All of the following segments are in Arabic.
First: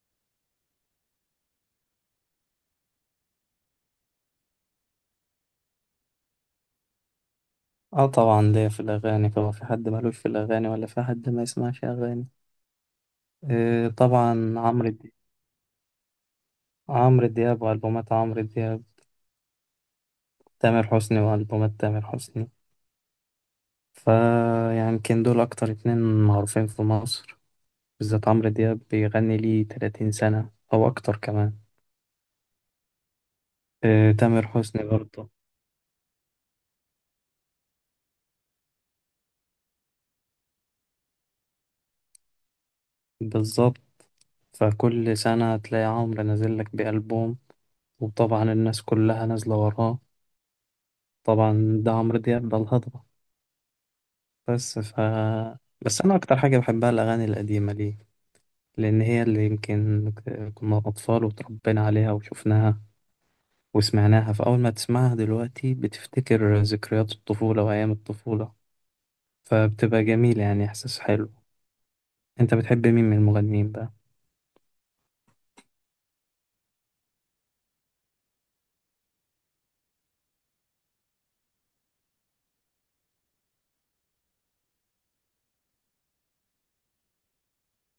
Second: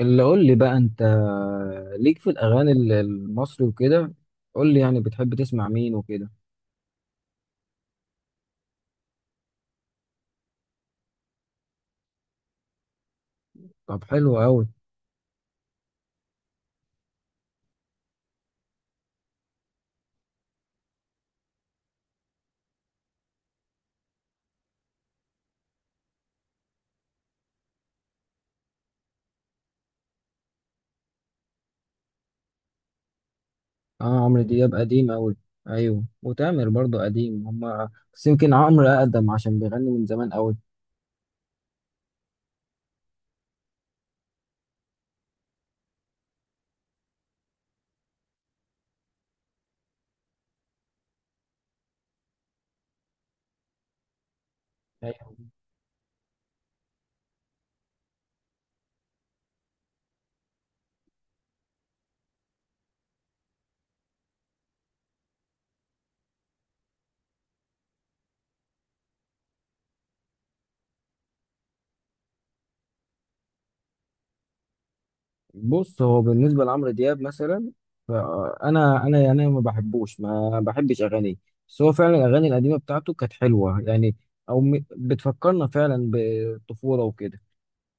اللي قول لي بقى انت، ليك في الاغاني المصري وكده. قول لي يعني بتحب تسمع مين وكده. اه طبعا ليا في الاغاني، هو في حد مالوش في الاغاني ولا في حد ما يسمعش اغاني؟ آه طب حلو طبعا قوي. عمرو دياب. والبومات عمرو دياب، تامر حسني والبومات تامر حسني. فيمكن دول اكتر اتنين معروفين في مصر، بالذات عمرو دياب بيغني ليه 30 سنة او اكتر كمان. آه اه، عمرو تامر دياب حسني قديم برضه. قوي. ايوه، وتامر برضو قديم، هما بس يمكن عمرو اقدم عشان بيغني من زمان قوي. بالظبط، فكل سنة تلاقي عمرو نازل لك بألبوم، وطبعا الناس كلها نازلة وراه. طبعا ده عمرو دياب، ده الهضبة. بس ف ايوه. بس انا اكتر حاجه بحبها الاغاني القديمه ليه، لان هي اللي يمكن كنا اطفال وتربينا عليها وشفناها وسمعناها، فاول ما تسمعها دلوقتي بتفتكر ذكريات الطفوله وايام الطفوله، فبتبقى جميله، يعني احساس حلو. انت بتحب مين من المغنيين بقى؟ بص، هو بالنسبه لعمرو دياب مثلا، فانا يعني ما بحبش اغانيه، بس هو فعلا الاغاني القديمه بتاعته كانت حلوه يعني، او بتفكرنا فعلا بالطفوله وكده.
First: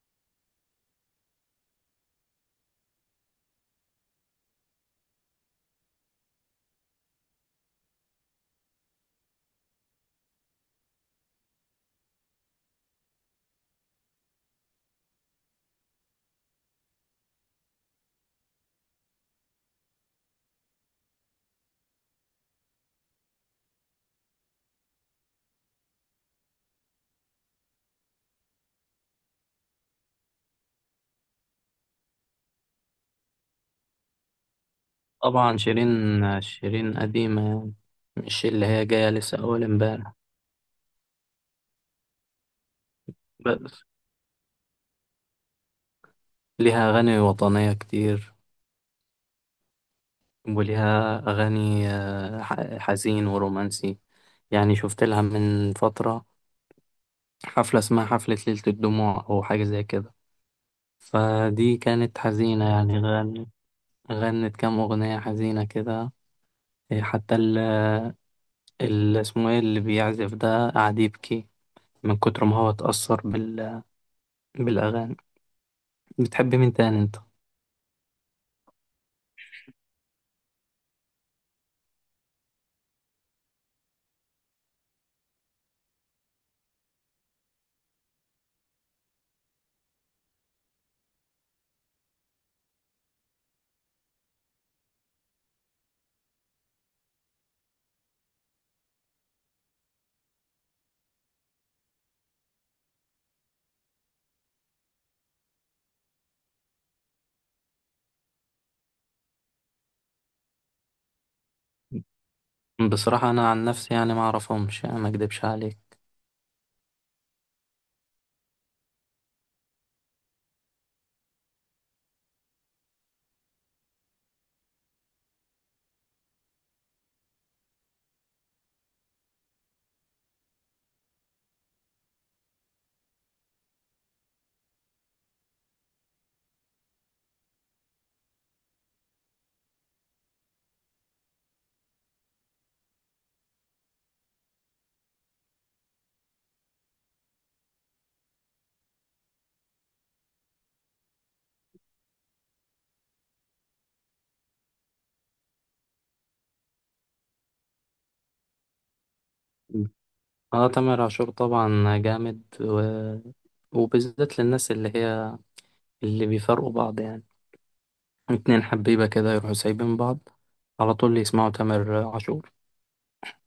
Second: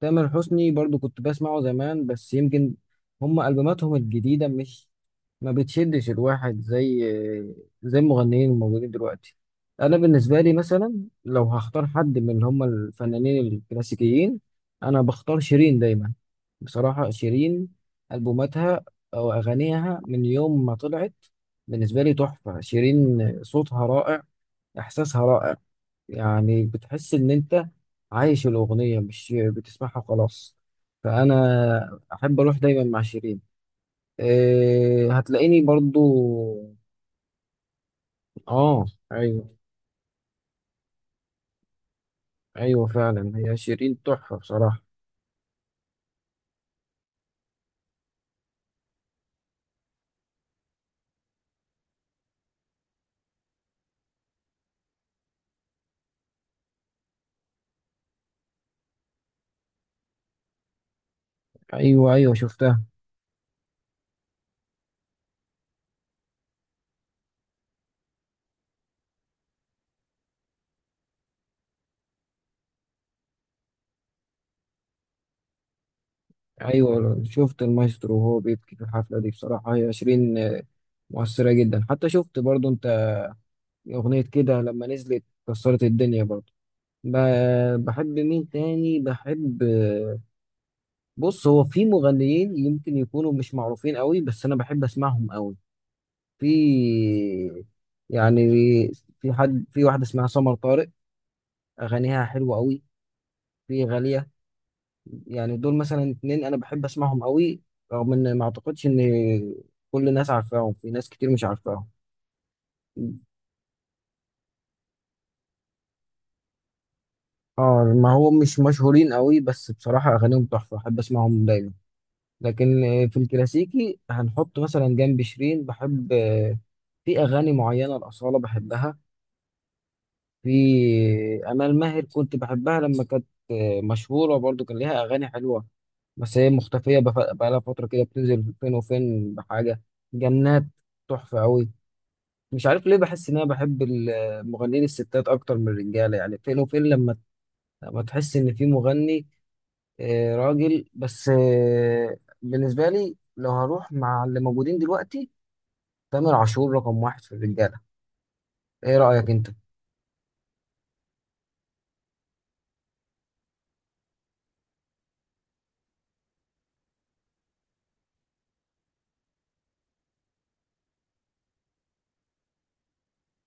تامر حسني برضو كنت بسمعه زمان، بس يمكن هم ألبوماتهم الجديدة مش ما بتشدش الواحد زي المغنيين الموجودين دلوقتي. أنا بالنسبة لي مثلا، لو هختار حد من اللي هم الفنانين الكلاسيكيين، أنا بختار شيرين دايما. بصراحة شيرين، ألبوماتها أو أغانيها من يوم ما طلعت بالنسبة لي تحفة. شيرين صوتها رائع، إحساسها رائع، يعني بتحس ان انت عايش الاغنيه، مش بتسمعها وخلاص. فانا احب اروح دايما مع شيرين. إيه، طبعا هتلاقيني شيرين. برضو. قديمة يعني، مش اللي اه. هي جاية لسه ايوه. أول امبارح. ايوه فعلا، هي بس شيرين تحفه بصراحه. ليها أغاني وطنية كتير، وليها أغاني حزين ورومانسي. يعني شفت لها من فترة حفلة اسمها حفلة ليلة الدموع أو حاجة زي كده، فدي ايوه، كانت ايوه حزينة، شفتها. يعني غنت كام أغنية حزينة كده. حتى اسمه إيه اللي بيعزف ده قعد يبكي من كتر ما هو اتأثر بالأغاني. بتحب مين تاني أنت؟ ايوه شفت المايسترو وهو بيبكي في الحفله دي، بصراحه هي شيرين آه، مؤثره جدا. حتى شفت برضو انت اغنيه كده، لما نزلت كسرت الدنيا برضو. بحب مين تاني؟ بحب، بص، هو في مغنيين يمكن يكونوا مش معروفين قوي بس انا بحب اسمعهم قوي. في، يعني، في حد، في واحده اسمها سمر طارق، اغانيها حلوه قوي. في غاليه. يعني دول مثلا اتنين انا بحب اسمعهم قوي، رغم ان ما اعتقدش ان كل الناس عارفاهم، في ناس كتير مش عارفاهم. بصراحة أنا عن نفسي يعني ما أعرفهمش، يعني ما أكدبش عليك. اه، ما هو مش مشهورين قوي، بس بصراحه اغانيهم تحفه، احب اسمعهم دايما. لكن آه، في الكلاسيكي هنحط مثلا جنب شيرين بحب آه، في اغاني معينه الاصاله بحبها. في امال ماهر كنت بحبها لما كانت مشهوره، برضو كان ليها اغاني حلوه، بس هي مختفيه. بقالها فتره كده بتنزل فين وفين بحاجه. جنات تحفه قوي. مش عارف ليه بحس ان انا بحب المغنيين الستات اكتر من الرجاله، يعني فين وفين لما تحس ان في مغني آه، راجل. بس آه، بالنسبه لي لو هروح مع اللي موجودين دلوقتي، تامر عاشور رقم واحد في الرجاله. ايه رايك انت؟ اه تامر عاشور طبعا جامد وبالذات للناس اللي هي اللي بيفرقوا بعض، يعني اتنين حبيبة كده يروحوا سايبين بعض على طول يسمعوا تامر عاشور.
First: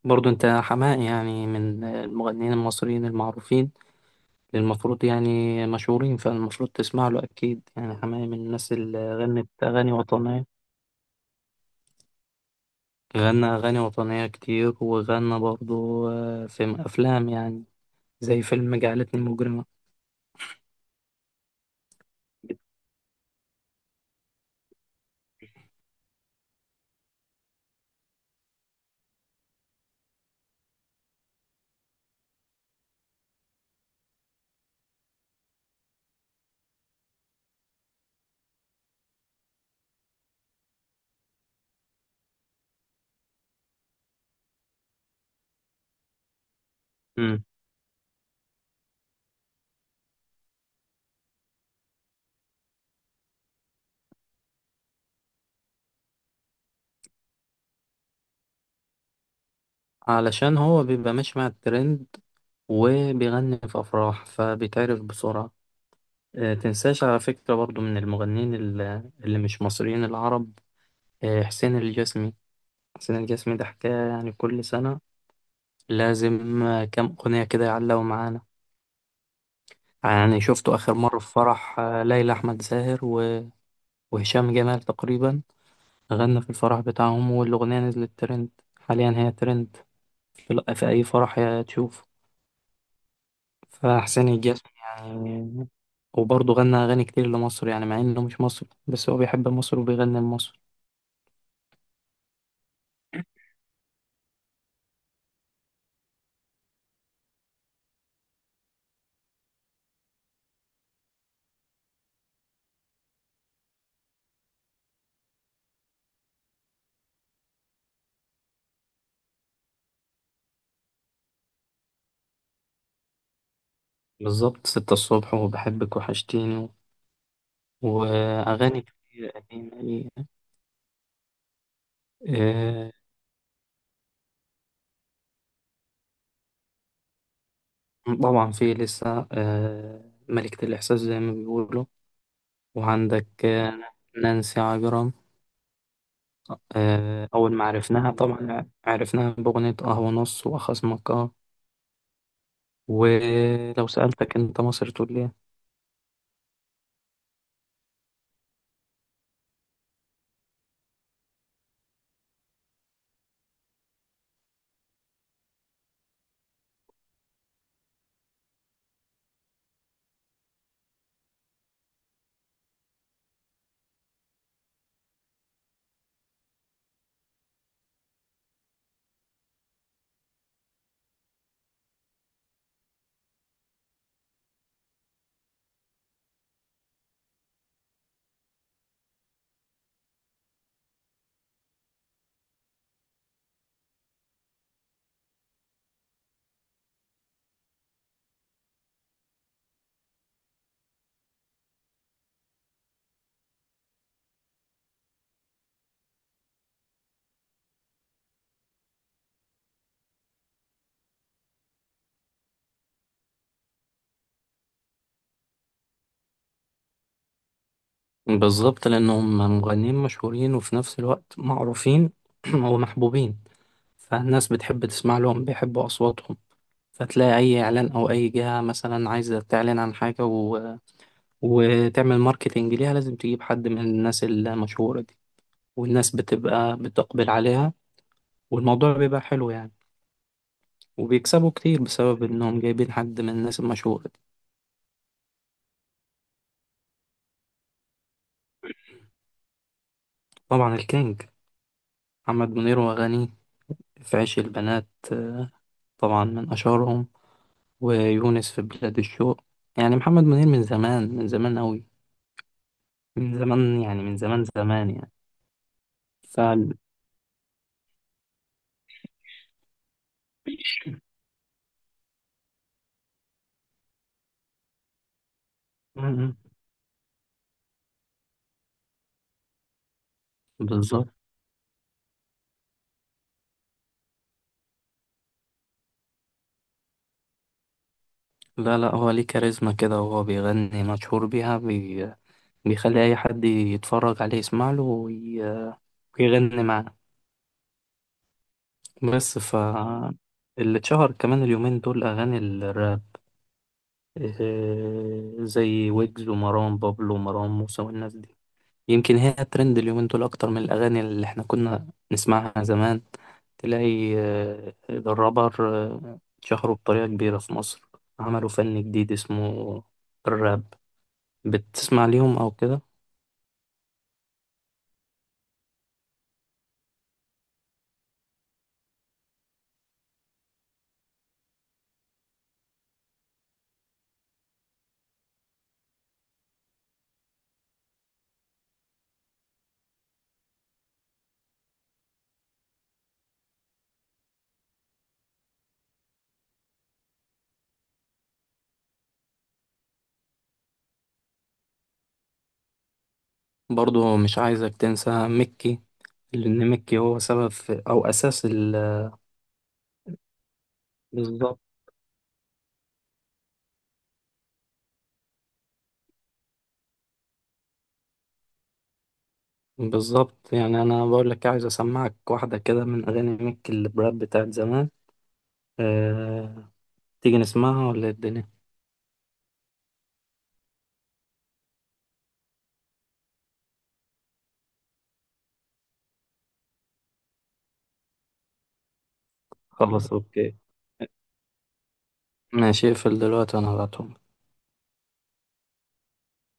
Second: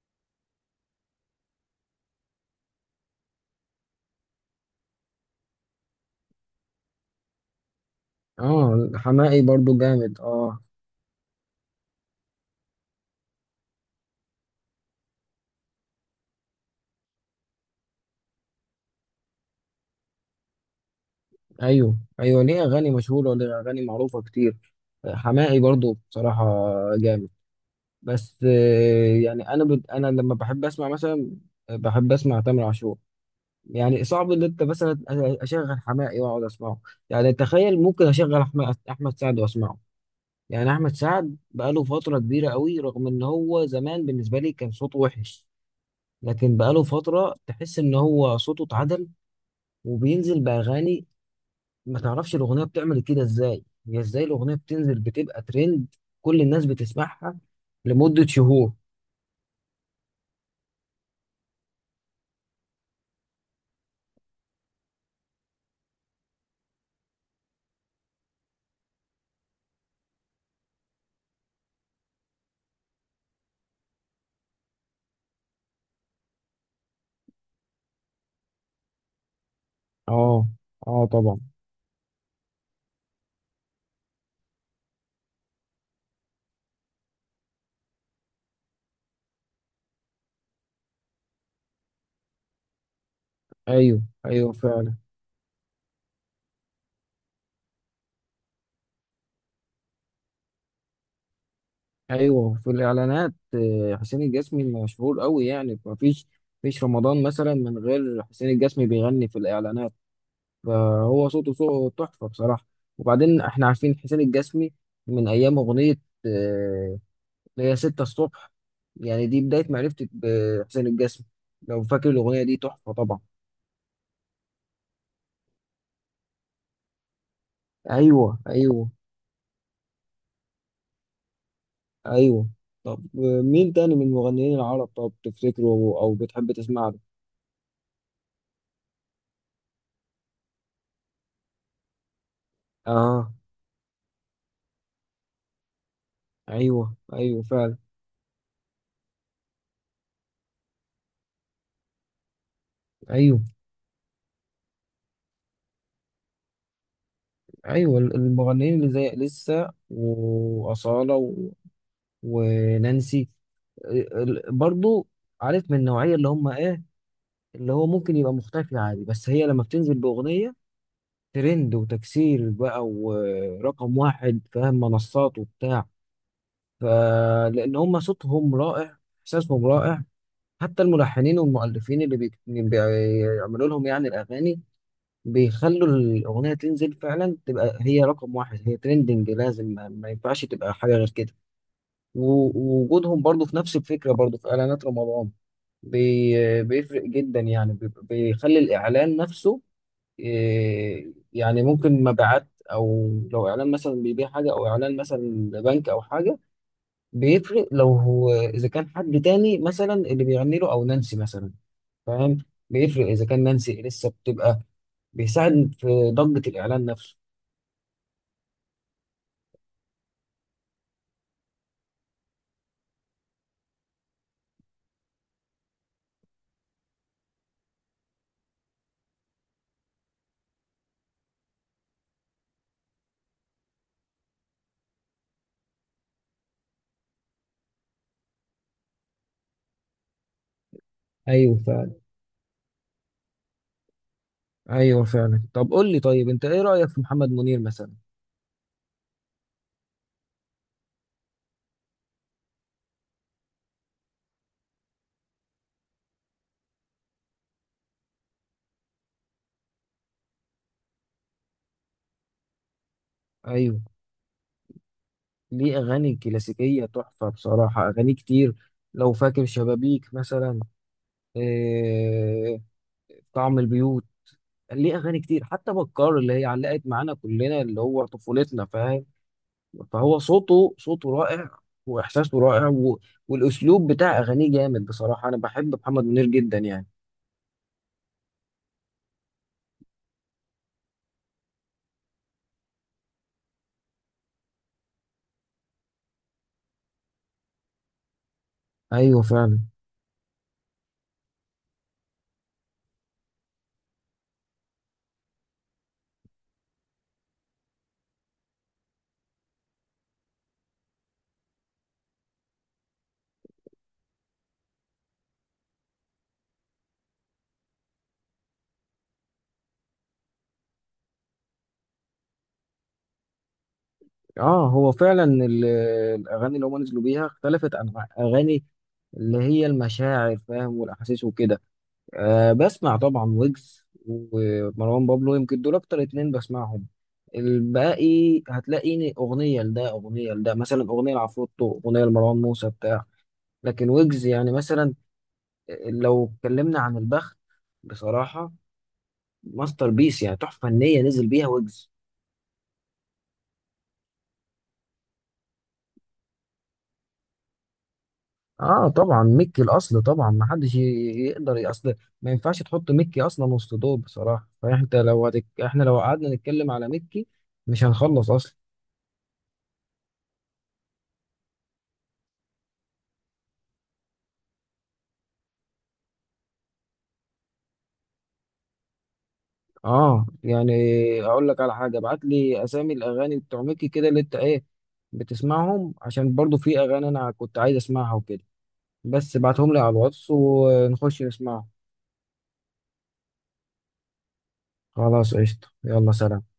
برضو انت حماقي، يعني من المغنيين المصريين المعروفين اللي المفروض يعني مشهورين، فالمفروض تسمع له اكيد. يعني حماقي من الناس اه اللي حماقي غنت برضو اغاني جامد، وطنية، اه. غنى اغاني وطنية كتير، وغنى برضو في افلام، يعني زي فيلم جعلتني مجرمة. ايوه، ايوه ليه اغاني مشهوره، وليه اغاني معروفه كتير. حماقي برضو بصراحه جامد. بس آه، يعني انا انا لما بحب اسمع مثلا، بحب اسمع تامر عاشور. يعني صعب ان انت مثلا اشغل حماقي واقعد اسمعه. يعني تخيل، ممكن اشغل احمد سعد واسمعه. يعني احمد سعد بقاله فتره كبيره قوي، رغم ان هو زمان بالنسبه لي كان صوته وحش، لكن بقاله فتره تحس ان هو صوته اتعدل وبينزل باغاني ما تعرفش الأغنية بتعمل كده إزاي. هي إزاي الأغنية بتنزل بتبقى ترند كل الناس بتسمعها لمدة شهور. علشان هو بيبقى ماشي مع الترند وبيغني في أفراح فبيتعرف بسرعة. تنساش على فكرة برضو من اللي مش مصريين العرب، حسين الجسمي. حسين الجسمي ده حكاية، يعني كل سنة لازم كام أغنية كده يعلقوا معانا. يعني اه. شفته آخر اه مرة في طبعا. فرح ليلى أحمد زاهر وهشام جمال تقريبا، غنى في الفرح بتاعهم والأغنية نزلت ترند، حاليا هي ترند في أي فرح يا تشوف. ايوه، فحسين ايوه الجسمي فعلا. يعني، وبرضه غنى أغاني كتير لمصر، يعني مع إنه مش مصري بس هو بيحب مصر وبيغني لمصر. ايوه، في الاعلانات آه، حسين الجسمي مشهور قوي، يعني ما فيش فيش رمضان مثلا من غير حسين الجسمي بيغني في الاعلانات. فهو صوته صوته تحفه بصراحه. وبعدين احنا عارفين حسين الجسمي من ايام اغنيه آه، اللي هي ستة الصبح. يعني دي بداية معرفتي بحسين الجسمي. لو فاكر الأغنية دي تحفة طبعا. بالظبط، ستة الصبح وبحبك وحشتيني أيوه، وأغاني أيوه. كتير قديمة ليه. أيوه. آه، طب مين تاني من المغنيين العرب، طب تفتكره أو أو بتحب تسمع له؟ طبعا في لسه ملكة الإحساس زي ما بيقولوا، آه. وعندك نانسي عجرم. أيوه، أيوه أول ما فعلا. عرفناها طبعا عرفناها بأغنية قهوة نص وخصمك آه. أيوه، ولو سألتك أنت مصر تقول لي؟ أيوه المغنيين اللي زي لسه وأصالة و... ونانسي، برضو، عارف من النوعية اللي هم إيه، اللي هو ممكن يبقى مختفي عادي بس هي لما بتنزل بأغنية ترند وتكسير بقى ورقم واحد، فاهم، منصات وبتاع. فلأن هم صوتهم رائع إحساسهم رائع، حتى الملحنين والمؤلفين اللي بيعملوا لهم يعني الأغاني بيخلوا الأغنية تنزل فعلا تبقى هي رقم واحد، هي ترندنج، لازم ما ينفعش تبقى حاجة غير كده. ووجودهم برضو في نفس الفكرة برضو في إعلانات رمضان بيفرق جدا، يعني بيخلي الإعلان نفسه إيه، يعني ممكن مبيعات. او لو اعلان مثلا بيبيع حاجه او اعلان مثلا لبنك او حاجه، بيفرق لو هو اذا كان حد تاني مثلا اللي بيغني له او نانسي مثلا، فاهم، بيفرق اذا كان نانسي لسه بتبقى بيساعد في ضجه الاعلان نفسه. بالظبط، لأنهم مغنيين مشهورين وفي نفس الوقت معروفين ومحبوبين، فالناس بتحب تسمع لهم، بيحبوا أصواتهم. فتلاقي أي إعلان أو أي جهة مثلا عايزة تعلن عن حاجة وتعمل ماركتينج ليها، لازم تجيب حد من الناس المشهورة دي، والناس بتبقى بتقبل عليها، والموضوع بيبقى حلو يعني، وبيكسبوا ايوه كتير فعلا. بسبب إنهم جايبين حد من الناس المشهورة دي. ايوه فعلا. طب قول لي، طيب انت ايه رايك في محمد منير مثلا؟ طبعا الكينج محمد منير وأغانيه، في عيش البنات طبعا من أشهرهم، ويونس في بلاد الشوق. يعني محمد منير من زمان، أوي، من زمان ايوه يعني، من زمان زمان يعني. ليه اغاني ف كلاسيكيه تحفه بصراحه، اغاني كتير. لو فاكر شبابيك مثلا، إيه، طعم البيوت. ليه اغاني كتير، حتى بكار اللي هي علقت معانا كلنا اللي هو طفولتنا، فاهم. فهو صوته بالظبط. صوته رائع واحساسه رائع و... والاسلوب بتاع اغانيه جامد بصراحه، انا بحب محمد منير جدا يعني. لا لا، هو ليه كاريزما كده وهو بيغني، مشهور بيها، بيخلي أي حد يتفرج عليه يسمع له ويغني معاه. ايوه بس ف فعلا. اللي اتشهر كمان اليومين دول أغاني الراب، زي ويجز ومروان بابلو ومروان موسى والناس دي. يمكن هي الترند اليومين دول أكتر من الأغاني اللي إحنا كنا نسمعها زمان. تلاقي الرابر اتشهروا بطريقة كبيرة في مصر، عملوا فن جديد اسمه الراب. بتسمع ليهم أو كده؟ اه هو فعلا الاغاني اللي هم نزلوا بيها اختلفت عن اغاني اللي هي المشاعر، فاهم، والاحاسيس وكده. أه بسمع طبعا ويجز ومروان بابلو، يمكن دول اكتر اتنين بسمعهم. الباقي هتلاقيني اغنيه لده، اغنيه لده مثلا، اغنيه لعفروتو، اغنيه لمروان موسى بتاع. لكن ويجز يعني مثلا، لو اتكلمنا عن البخت، بصراحه ماستر بيس، يعني تحفه فنيه نزل بيها ويجز. برضو مش عايزك تنسى مكي، لأن مكي هو سبب في أو أساس ال. اه طبعا، ميكي الاصل طبعا، ما حدش يقدر بالظبط. اصل ما ينفعش تحط ميكي اصلا وسط دول بصراحه، فانت لو احنا لو قعدنا نتكلم على ميكي مش هنخلص اصلا. يعني أنا بقول لك عايز أسمعك واحدة كده من أغاني مكي الراب بتاعت زمان. أه... تيجي نسمعها ولا إيه الدنيا؟ اه يعني، اقول لك على حاجه، ابعت لي اسامي الاغاني بتوع ميكي كده اللي انت ايه بتسمعهم، عشان برضو في اغاني انا كنت عايز اسمعها وكده. بس ابعتهم لي على خلاص الواتس أوكي، ونخش نسمعهم. ماشي اقفل دلوقتي وانا هبعتهم. خلاص قشطه، يلا سلام.